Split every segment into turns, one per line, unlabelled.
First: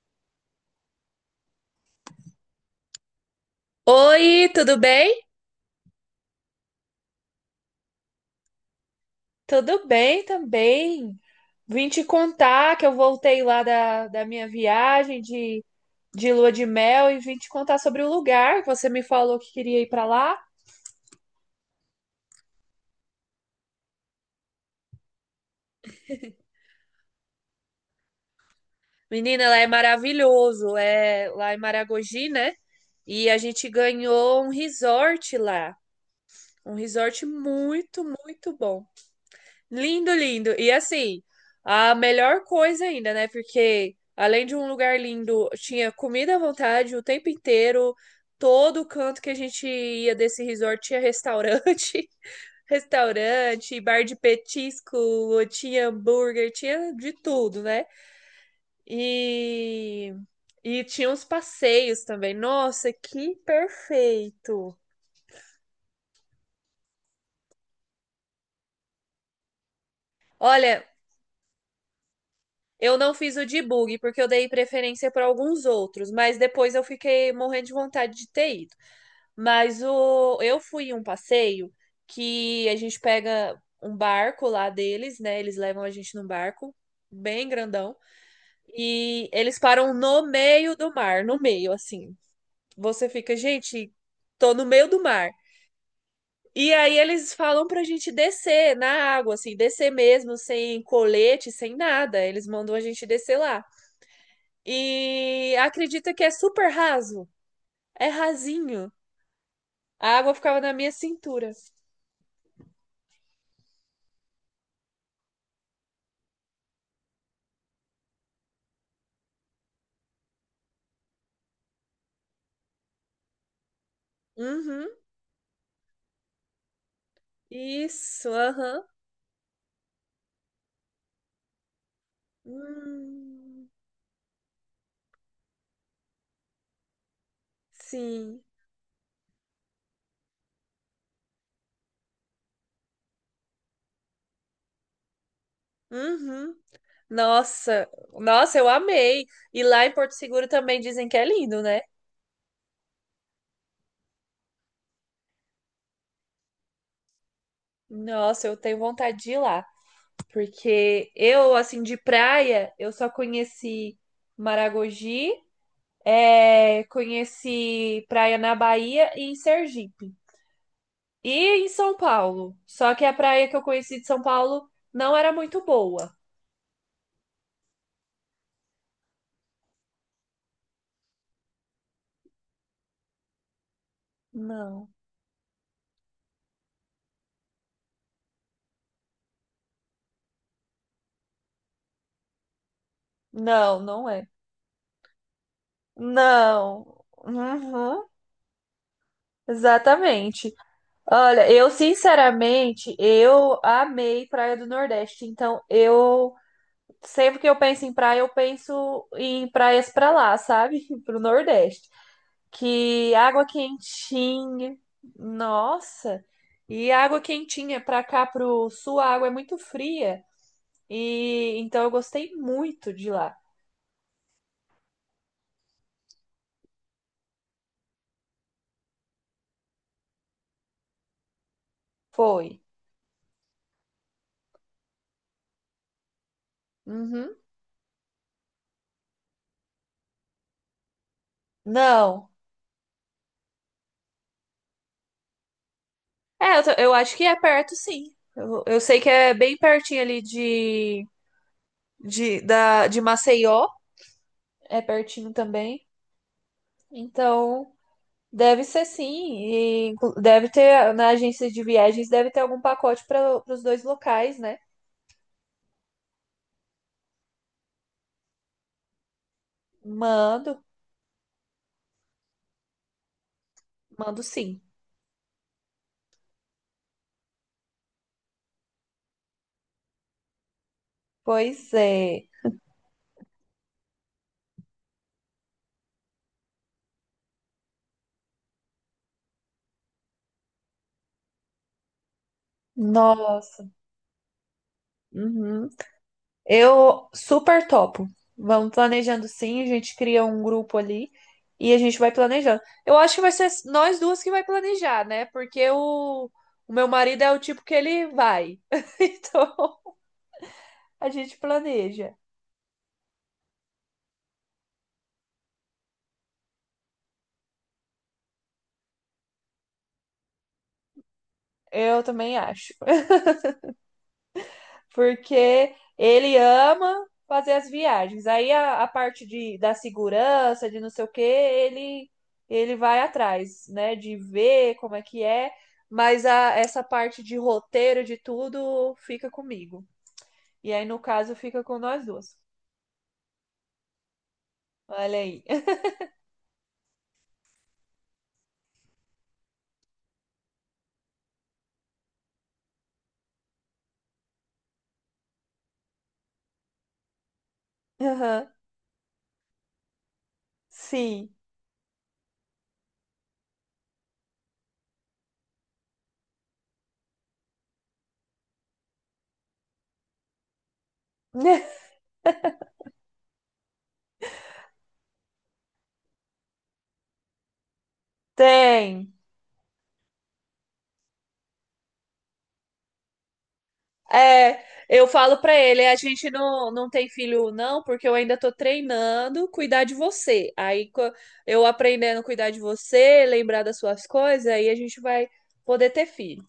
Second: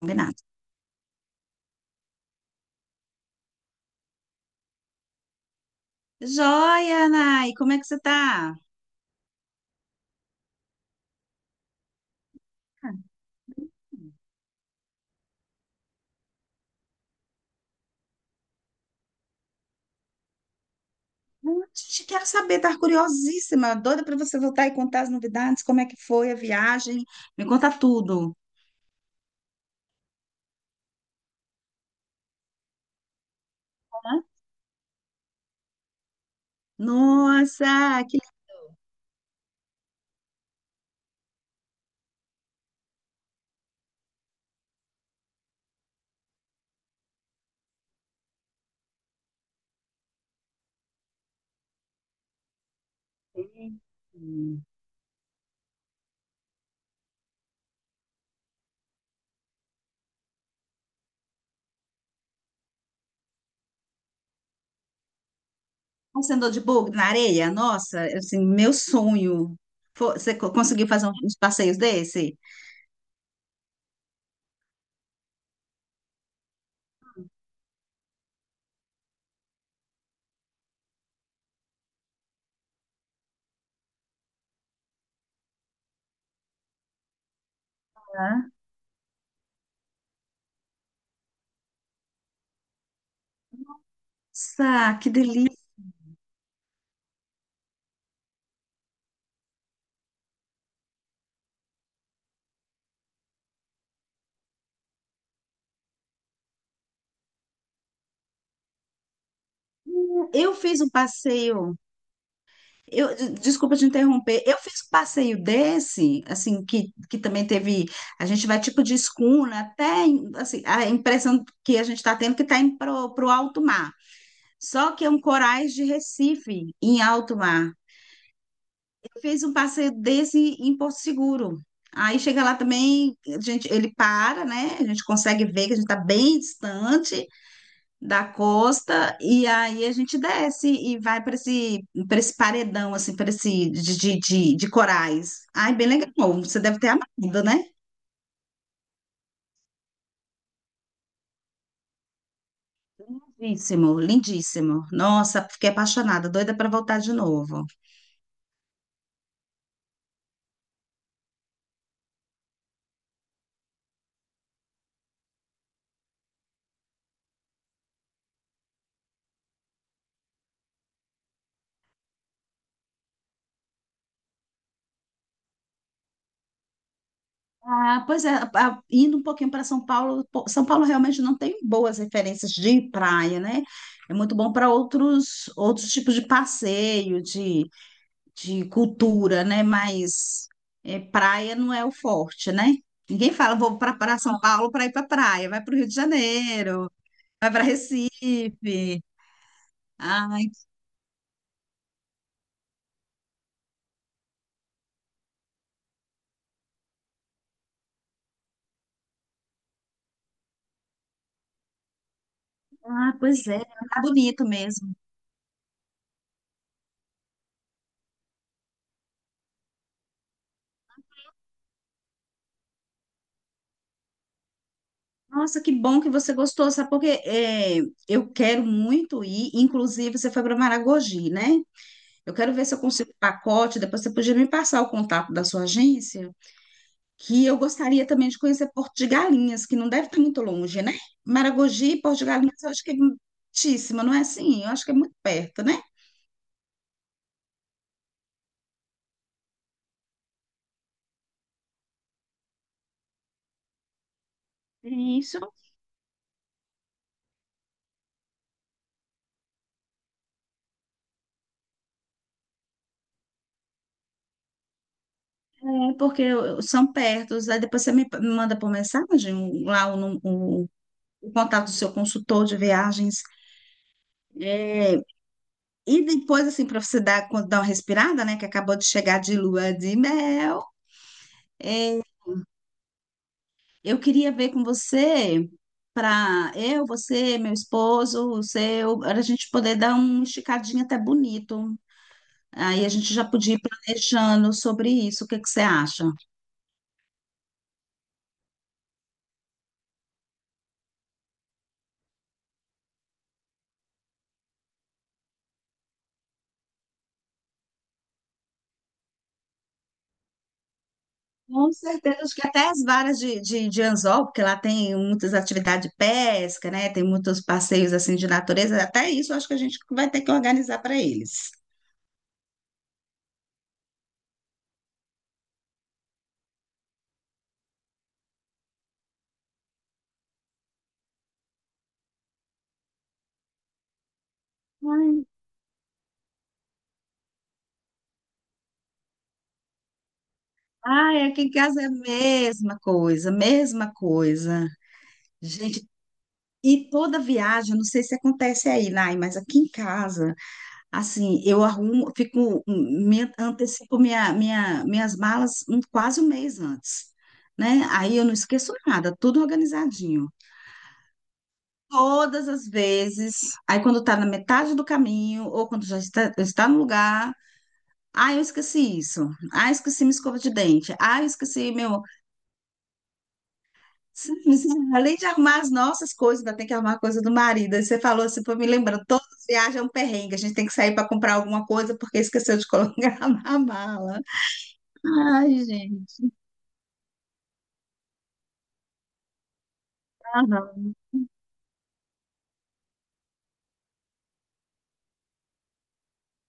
Combinado.
Oi, tudo bem?
Joia, Nai, como é que você tá?
Tudo bem também. Vim te contar que eu
Ah,
voltei lá da minha viagem de lua de mel e vim te contar sobre o lugar que você me falou que queria ir para lá.
te quero saber, tá curiosíssima, doida para você voltar e contar as novidades, como é que foi a viagem, me conta tudo.
Menina, lá é maravilhoso. É lá em Maragogi, né? E a gente
Hã?
ganhou um resort lá. Um resort muito,
Nossa, que
muito bom. Lindo, lindo. E assim, a melhor coisa ainda, né? Porque além de um lugar lindo, tinha comida à vontade o tempo inteiro. Todo canto que a gente ia desse resort tinha restaurante, restaurante,
lindo.
bar de petisco, tinha hambúrguer, tinha de tudo, né? E e tinha uns passeios também. Nossa, que perfeito!
Você andou de bug na areia? Nossa, assim, meu sonho. Você
Olha,
conseguiu fazer uns passeios desse?
eu não fiz o debug, porque eu dei preferência para alguns outros, mas depois eu fiquei morrendo de vontade de ter ido. Mas eu fui em um passeio que a gente pega um barco lá deles, né? Eles levam a gente num barco bem grandão,
Hã?
e eles param no meio do mar, no meio, assim. Você fica, gente, tô no meio
Nossa,
do
que
mar.
delícia.
E aí eles falam pra gente descer na água, assim, descer mesmo, sem colete, sem nada. Eles mandam a gente descer lá. E acredita que é super raso. É rasinho. A água
Eu
ficava na
fiz um
minha cintura.
passeio. Eu, desculpa te interromper. Eu fiz um passeio desse, assim, que também teve. A gente vai tipo de escuna, até assim, a impressão que a gente está tendo é que está indo para o alto mar.
Uhum.
Só que é um corais de Recife, em alto mar.
Isso, aham.
Eu fiz um passeio desse em Porto Seguro. Aí chega lá também, a
Hum,
gente, ele para, né? A gente consegue ver que a gente está bem distante da
sim.
costa e aí a gente desce e vai para esse paredão, assim, para esse de corais. Ai, bem legal.
Uhum.
Você deve ter amado, né?
Nossa, nossa, eu amei. E lá em Porto Seguro também dizem que é lindo, né?
Lindíssimo, lindíssimo. Nossa, fiquei apaixonada, doida para voltar de novo.
Nossa, eu tenho vontade de ir lá, porque eu, assim, de praia, eu só conheci Maragogi, é, conheci praia na Bahia e em Sergipe. E em São Paulo. Só que a praia que eu conheci de São Paulo não era muito boa.
Ah, pois é, indo um pouquinho para São Paulo, pô, São Paulo realmente não tem boas referências de praia, né? É muito bom para
Não,
outros outros tipos de passeio, de cultura, né? Mas é, praia não é o forte, né? Ninguém fala, vou
não
para
é.
São Paulo para ir para praia, vai para o Rio de Janeiro,
Não.
vai para
Uhum,
Recife. Ai,
exatamente. Olha, eu sinceramente, eu amei Praia do Nordeste. Então, eu sempre que eu penso em praia, eu penso em praias pra lá, sabe? Pro Nordeste.
ah,
Que água
pois é, tá bonito
quentinha.
mesmo.
Nossa. E água quentinha pra cá pro sul, a água é muito fria. E então eu gostei muito de lá.
Nossa, que bom que você gostou, sabe? Porque é, eu quero muito ir, inclusive você foi para Maragogi, né? Eu quero
Foi.
ver se eu consigo o pacote, depois você podia me passar o contato da sua agência.
Uhum.
Que eu gostaria também de conhecer Porto de Galinhas, que não deve estar muito longe, né? Maragogi e Porto de
Não.
Galinhas, eu acho que é muitíssimo, não é assim? Eu acho que é muito perto, né?
É, tô- eu acho que é perto, sim. Eu sei que é bem pertinho ali de Maceió. É pertinho
Isso.
também. Então, deve ser sim. E inclu- deve ter, na agência de viagens, deve ter algum pacote para os dois locais, né?
É porque são perto, aí depois você me manda por mensagem lá o,
Mando,
o contato do seu consultor de viagens.
mando sim.
É, e depois, assim, para você dar, dar uma respirada, né? Que acabou de chegar de lua de mel.
Pois é.
Eu queria ver com você, para eu, você, meu esposo, o seu, para a gente poder dar um esticadinho até bonito. Aí a gente já podia ir
Nossa.
planejando sobre isso. O que que você
Uhum.
acha?
Eu super topo. Vamos planejando sim, a gente cria um grupo ali e a gente vai planejando. Eu acho que vai ser nós duas que vai planejar, né? Porque o meu marido é o tipo que ele vai. Então a gente
Com
planeja.
certeza, acho que até as varas de anzol, porque lá tem muitas atividades de pesca, né? Tem muitos passeios assim de natureza. Até isso acho que a gente vai ter que organizar para eles.
Eu também acho. Porque ele ama fazer as viagens. Aí a parte da segurança, de não sei o quê, ele vai atrás, né? De ver como é que
Ai,
é. Mas essa parte de roteiro, de tudo, fica comigo. E aí, no
ai,
caso,
aqui em
fica com
casa é a
nós duas.
mesma coisa, mesma coisa.
Olha aí.
Gente, e toda viagem, não sei se acontece aí, Nay, mas aqui em casa, assim, eu arrumo, fico, me, antecipo minhas malas quase um mês antes, né? Aí eu não
Aham.
esqueço nada, tudo organizadinho.
Sim.
Todas as vezes, aí quando tá na metade do caminho, ou quando já está no lugar, ah, eu esqueci isso, ah, eu esqueci minha escova de dente, ah, eu esqueci meu, sim, sim. Além de arrumar as nossas coisas, ainda tem que arrumar a coisa do marido. Aí você falou assim, foi me lembrando,
Tem.
todas as viagens é um perrengue, a gente tem que sair para comprar alguma coisa porque esqueceu de colocar na mala.
É, eu falo pra
Ai,
ele, a gente
gente,
não tem filho não, porque eu ainda tô treinando cuidar de
não,
você.
não.
Eu aprendendo a cuidar de você, lembrar das suas coisas, aí a gente vai poder ter filho.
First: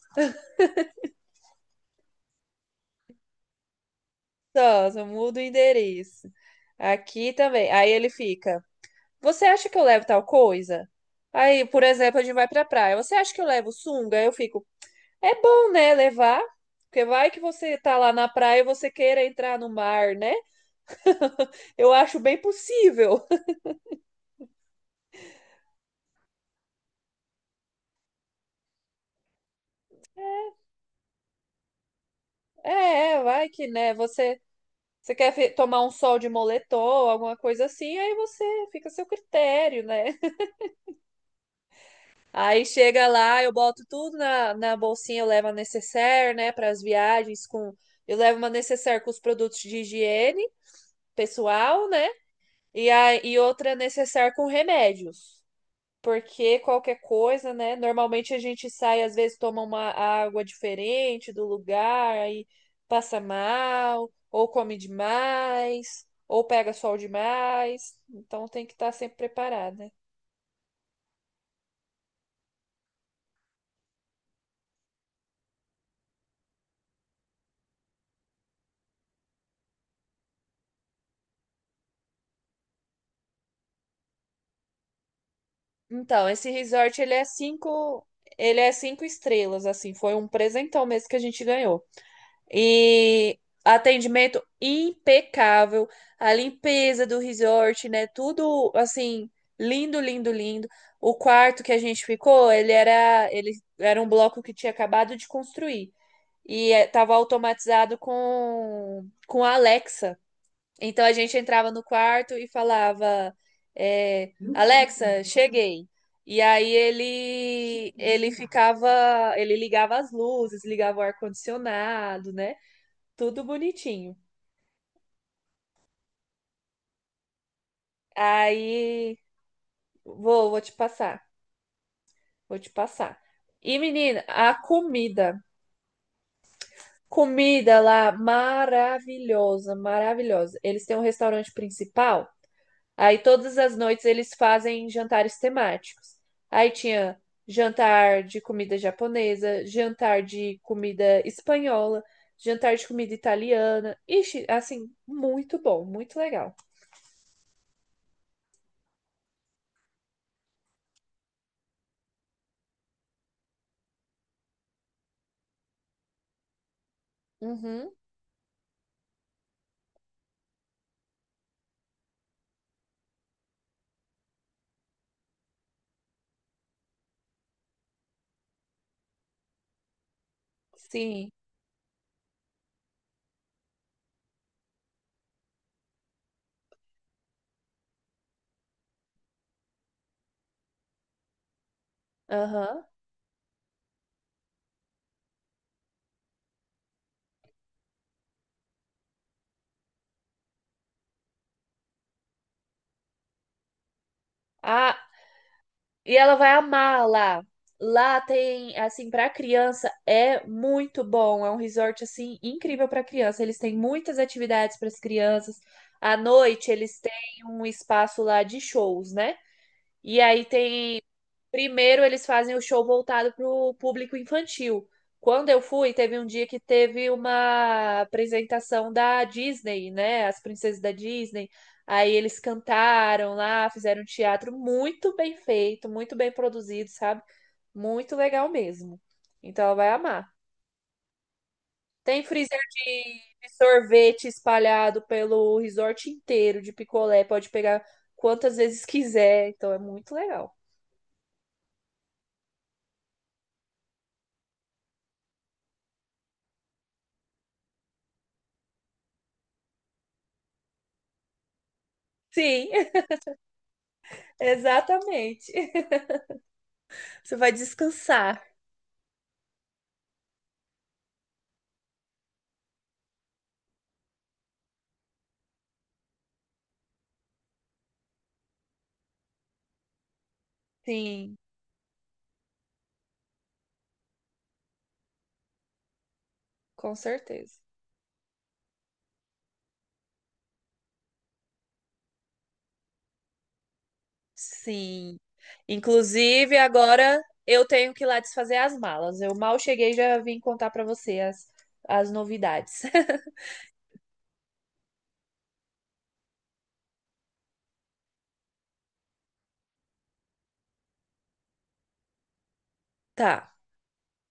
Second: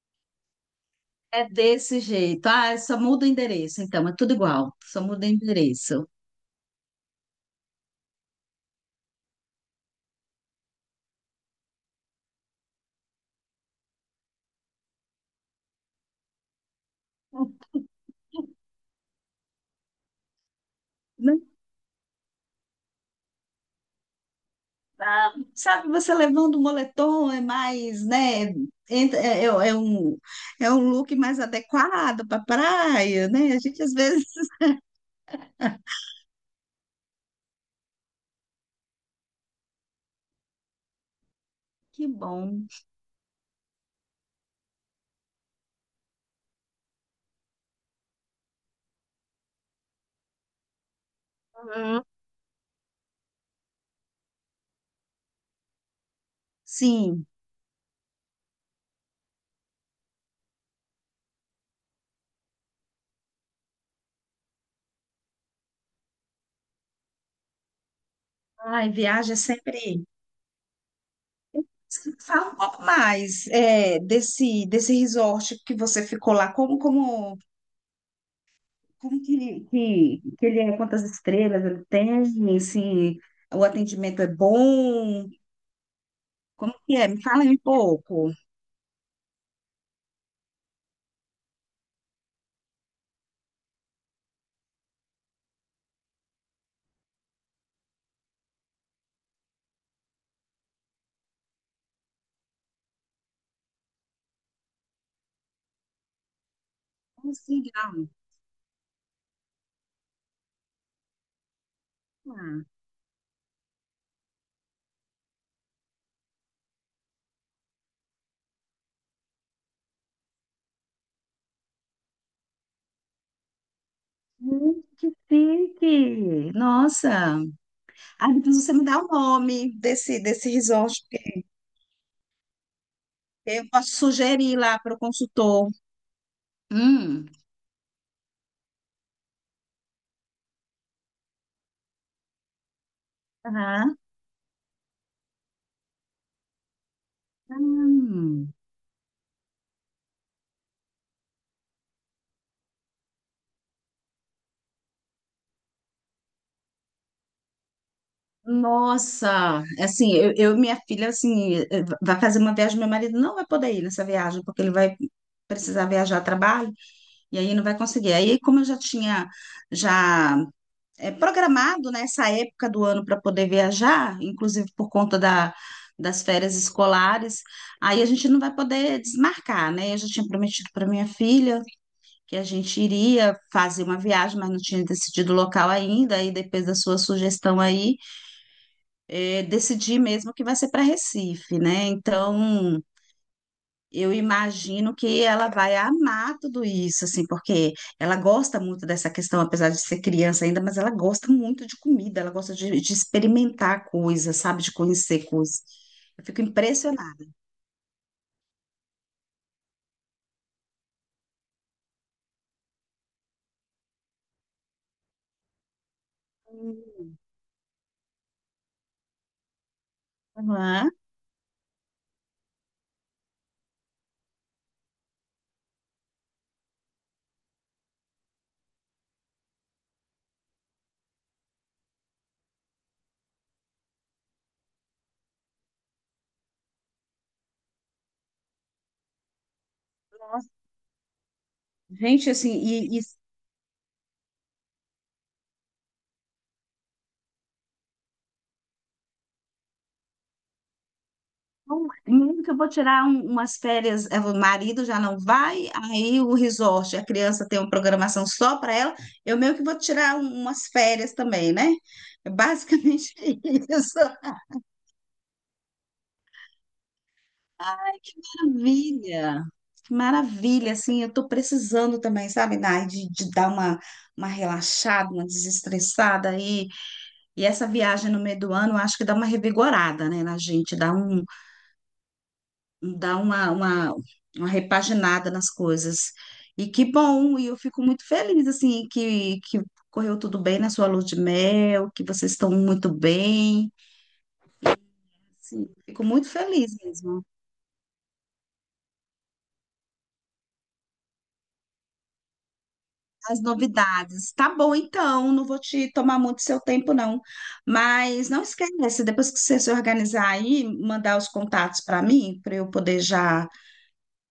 É desse jeito. Ah, só muda o endereço, então, é tudo igual,
Só,
só
só
muda o
muda o
endereço.
endereço. Aqui também. Aí ele fica, você acha que eu levo tal coisa? Aí, por exemplo, a gente vai pra praia. Você acha que eu levo sunga? Aí eu fico, é bom, né, levar? Porque vai que você tá lá na praia e você queira entrar no mar, né?
Não,
Eu acho bem possível.
ah, sabe, você levando o moletom é mais, né? entra- É, é- é um, é um look mais adequado para
É, é,
praia,
vai
né? A
que,
gente
né?
às vezes.
Você, você quer fe- tomar um sol de moletom, alguma coisa assim, aí você fica a seu critério, né?
Que
Aí
bom.
chega lá, eu boto tudo na bolsinha, eu levo a necessaire, né? Para as viagens, com eu levo uma necessaire com os produtos de higiene pessoal,
Uhum.
né? E, a, e outra necessaire com remédios. Porque qualquer
Sim.
coisa, né? Normalmente a gente sai, às vezes toma uma água diferente do lugar, aí passa mal, ou come demais, ou pega sol demais. Então tem que
Ai,
estar sempre
viagem é
preparado, né?
sempre. Fala um pouco mais é, desse resort que você ficou lá. Como, como, como que ele é? Quantas estrelas ele tem? Se o atendimento é bom?
Então, esse
Como que
resort
é? Me fala aí um pouco.
ele é 5 estrelas, assim, foi um presentão mesmo que a gente ganhou. E atendimento impecável, a limpeza do resort, né? Tudo assim, lindo, lindo, lindo. O quarto que a gente ficou, ele era um bloco que tinha acabado de construir e estava
Assim,
automatizado
legal.
com a Alexa. Então a gente entrava no quarto e
Ah,
falava, é, Alexa, cheguei. E aí ele ficava, ele ligava as luzes, ligava o ar condicionado, né? Tudo bonitinho.
que chique! Nossa! Ah, depois você me dá o
Aí,
nome desse
vou, vou te
resort.
passar, vou te passar.
Eu
E,
posso
menina, a
sugerir lá para o
comida,
consultor. Hum.
comida lá maravilhosa, maravilhosa. Eles têm um restaurante principal, aí todas as
Aham.
noites eles fazem jantares temáticos. Aí tinha jantar de
Hum.
comida japonesa, jantar de comida espanhola, jantar de comida italiana. Ixi, assim, muito bom, muito legal.
Nossa, assim, eu e minha filha, assim, vai fazer uma viagem, meu marido não vai poder ir nessa viagem, porque ele vai precisar viajar a trabalho, e aí não vai
Uhum,
conseguir. Aí, como eu já tinha, já programado, né, essa época do ano para poder viajar, inclusive por conta da, das férias escolares, aí a gente não vai poder desmarcar, né? Eu já tinha prometido para minha
sim,
filha que a gente iria fazer uma viagem, mas não tinha decidido o local ainda, aí depois da sua sugestão aí, é, decidir mesmo que vai ser para Recife, né? Então,
aham.
eu imagino que ela vai amar tudo isso, assim, porque ela gosta muito dessa questão, apesar de ser criança ainda, mas ela gosta muito de comida, ela gosta de experimentar coisas, sabe? De
Ah,
conhecer coisas.
e
Eu
ela
fico
vai amar
impressionada.
lá. Lá tem, assim, para criança é muito bom. É um resort assim incrível para criança. Eles têm muitas atividades para as crianças. À noite eles têm um espaço lá de shows, né? E aí
Aham.
tem. Primeiro eles fazem o show voltado para o público infantil. Quando eu fui, teve um dia que teve uma apresentação da Disney, né? As princesas da Disney. Aí eles cantaram lá, fizeram um teatro muito bem feito, muito bem produzido, sabe? Muito legal mesmo. Então ela vai amar. Tem
Gente, assim,
freezer
e,
de sorvete espalhado pelo resort inteiro de picolé. Pode pegar quantas vezes quiser. Então é muito legal.
bom, mesmo que eu vou tirar umas férias, é, o marido já não vai, aí o resort, a criança tem uma programação só para ela, eu meio que vou tirar umas férias também, né? É
Sim.
basicamente isso.
Exatamente. Você vai
Que
descansar.
maravilha! Que maravilha, assim, eu tô precisando também, sabe, Nai, de dar uma relaxada, uma desestressada aí. E essa viagem no meio do ano, eu acho que dá uma revigorada, né, na gente, dá um
Sim,
dar uma repaginada nas coisas. E que
com
bom, e eu
certeza.
fico muito feliz, assim, que correu tudo bem na sua lua de mel, que vocês estão muito bem.
Sim.
Assim, fico muito
Inclusive,
feliz
agora
mesmo.
eu tenho que ir lá desfazer as malas. Eu mal cheguei, e já vim contar pra você as novidades.
As novidades. Tá bom, então, não vou te tomar muito seu tempo, não. Mas não esquece, depois que você se organizar aí, mandar os contatos para mim, para eu poder já,
Tá.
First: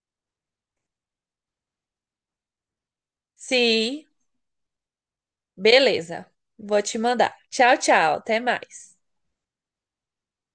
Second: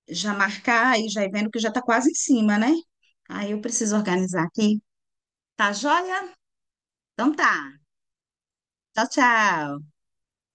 já marcar e já ir vendo que já tá quase em cima, né? Aí eu preciso
Sim,
organizar aqui. Tá
beleza.
joia?
Vou te
Então
mandar.
tá.
Tchau, tchau. Até mais.
Tchau, tchau.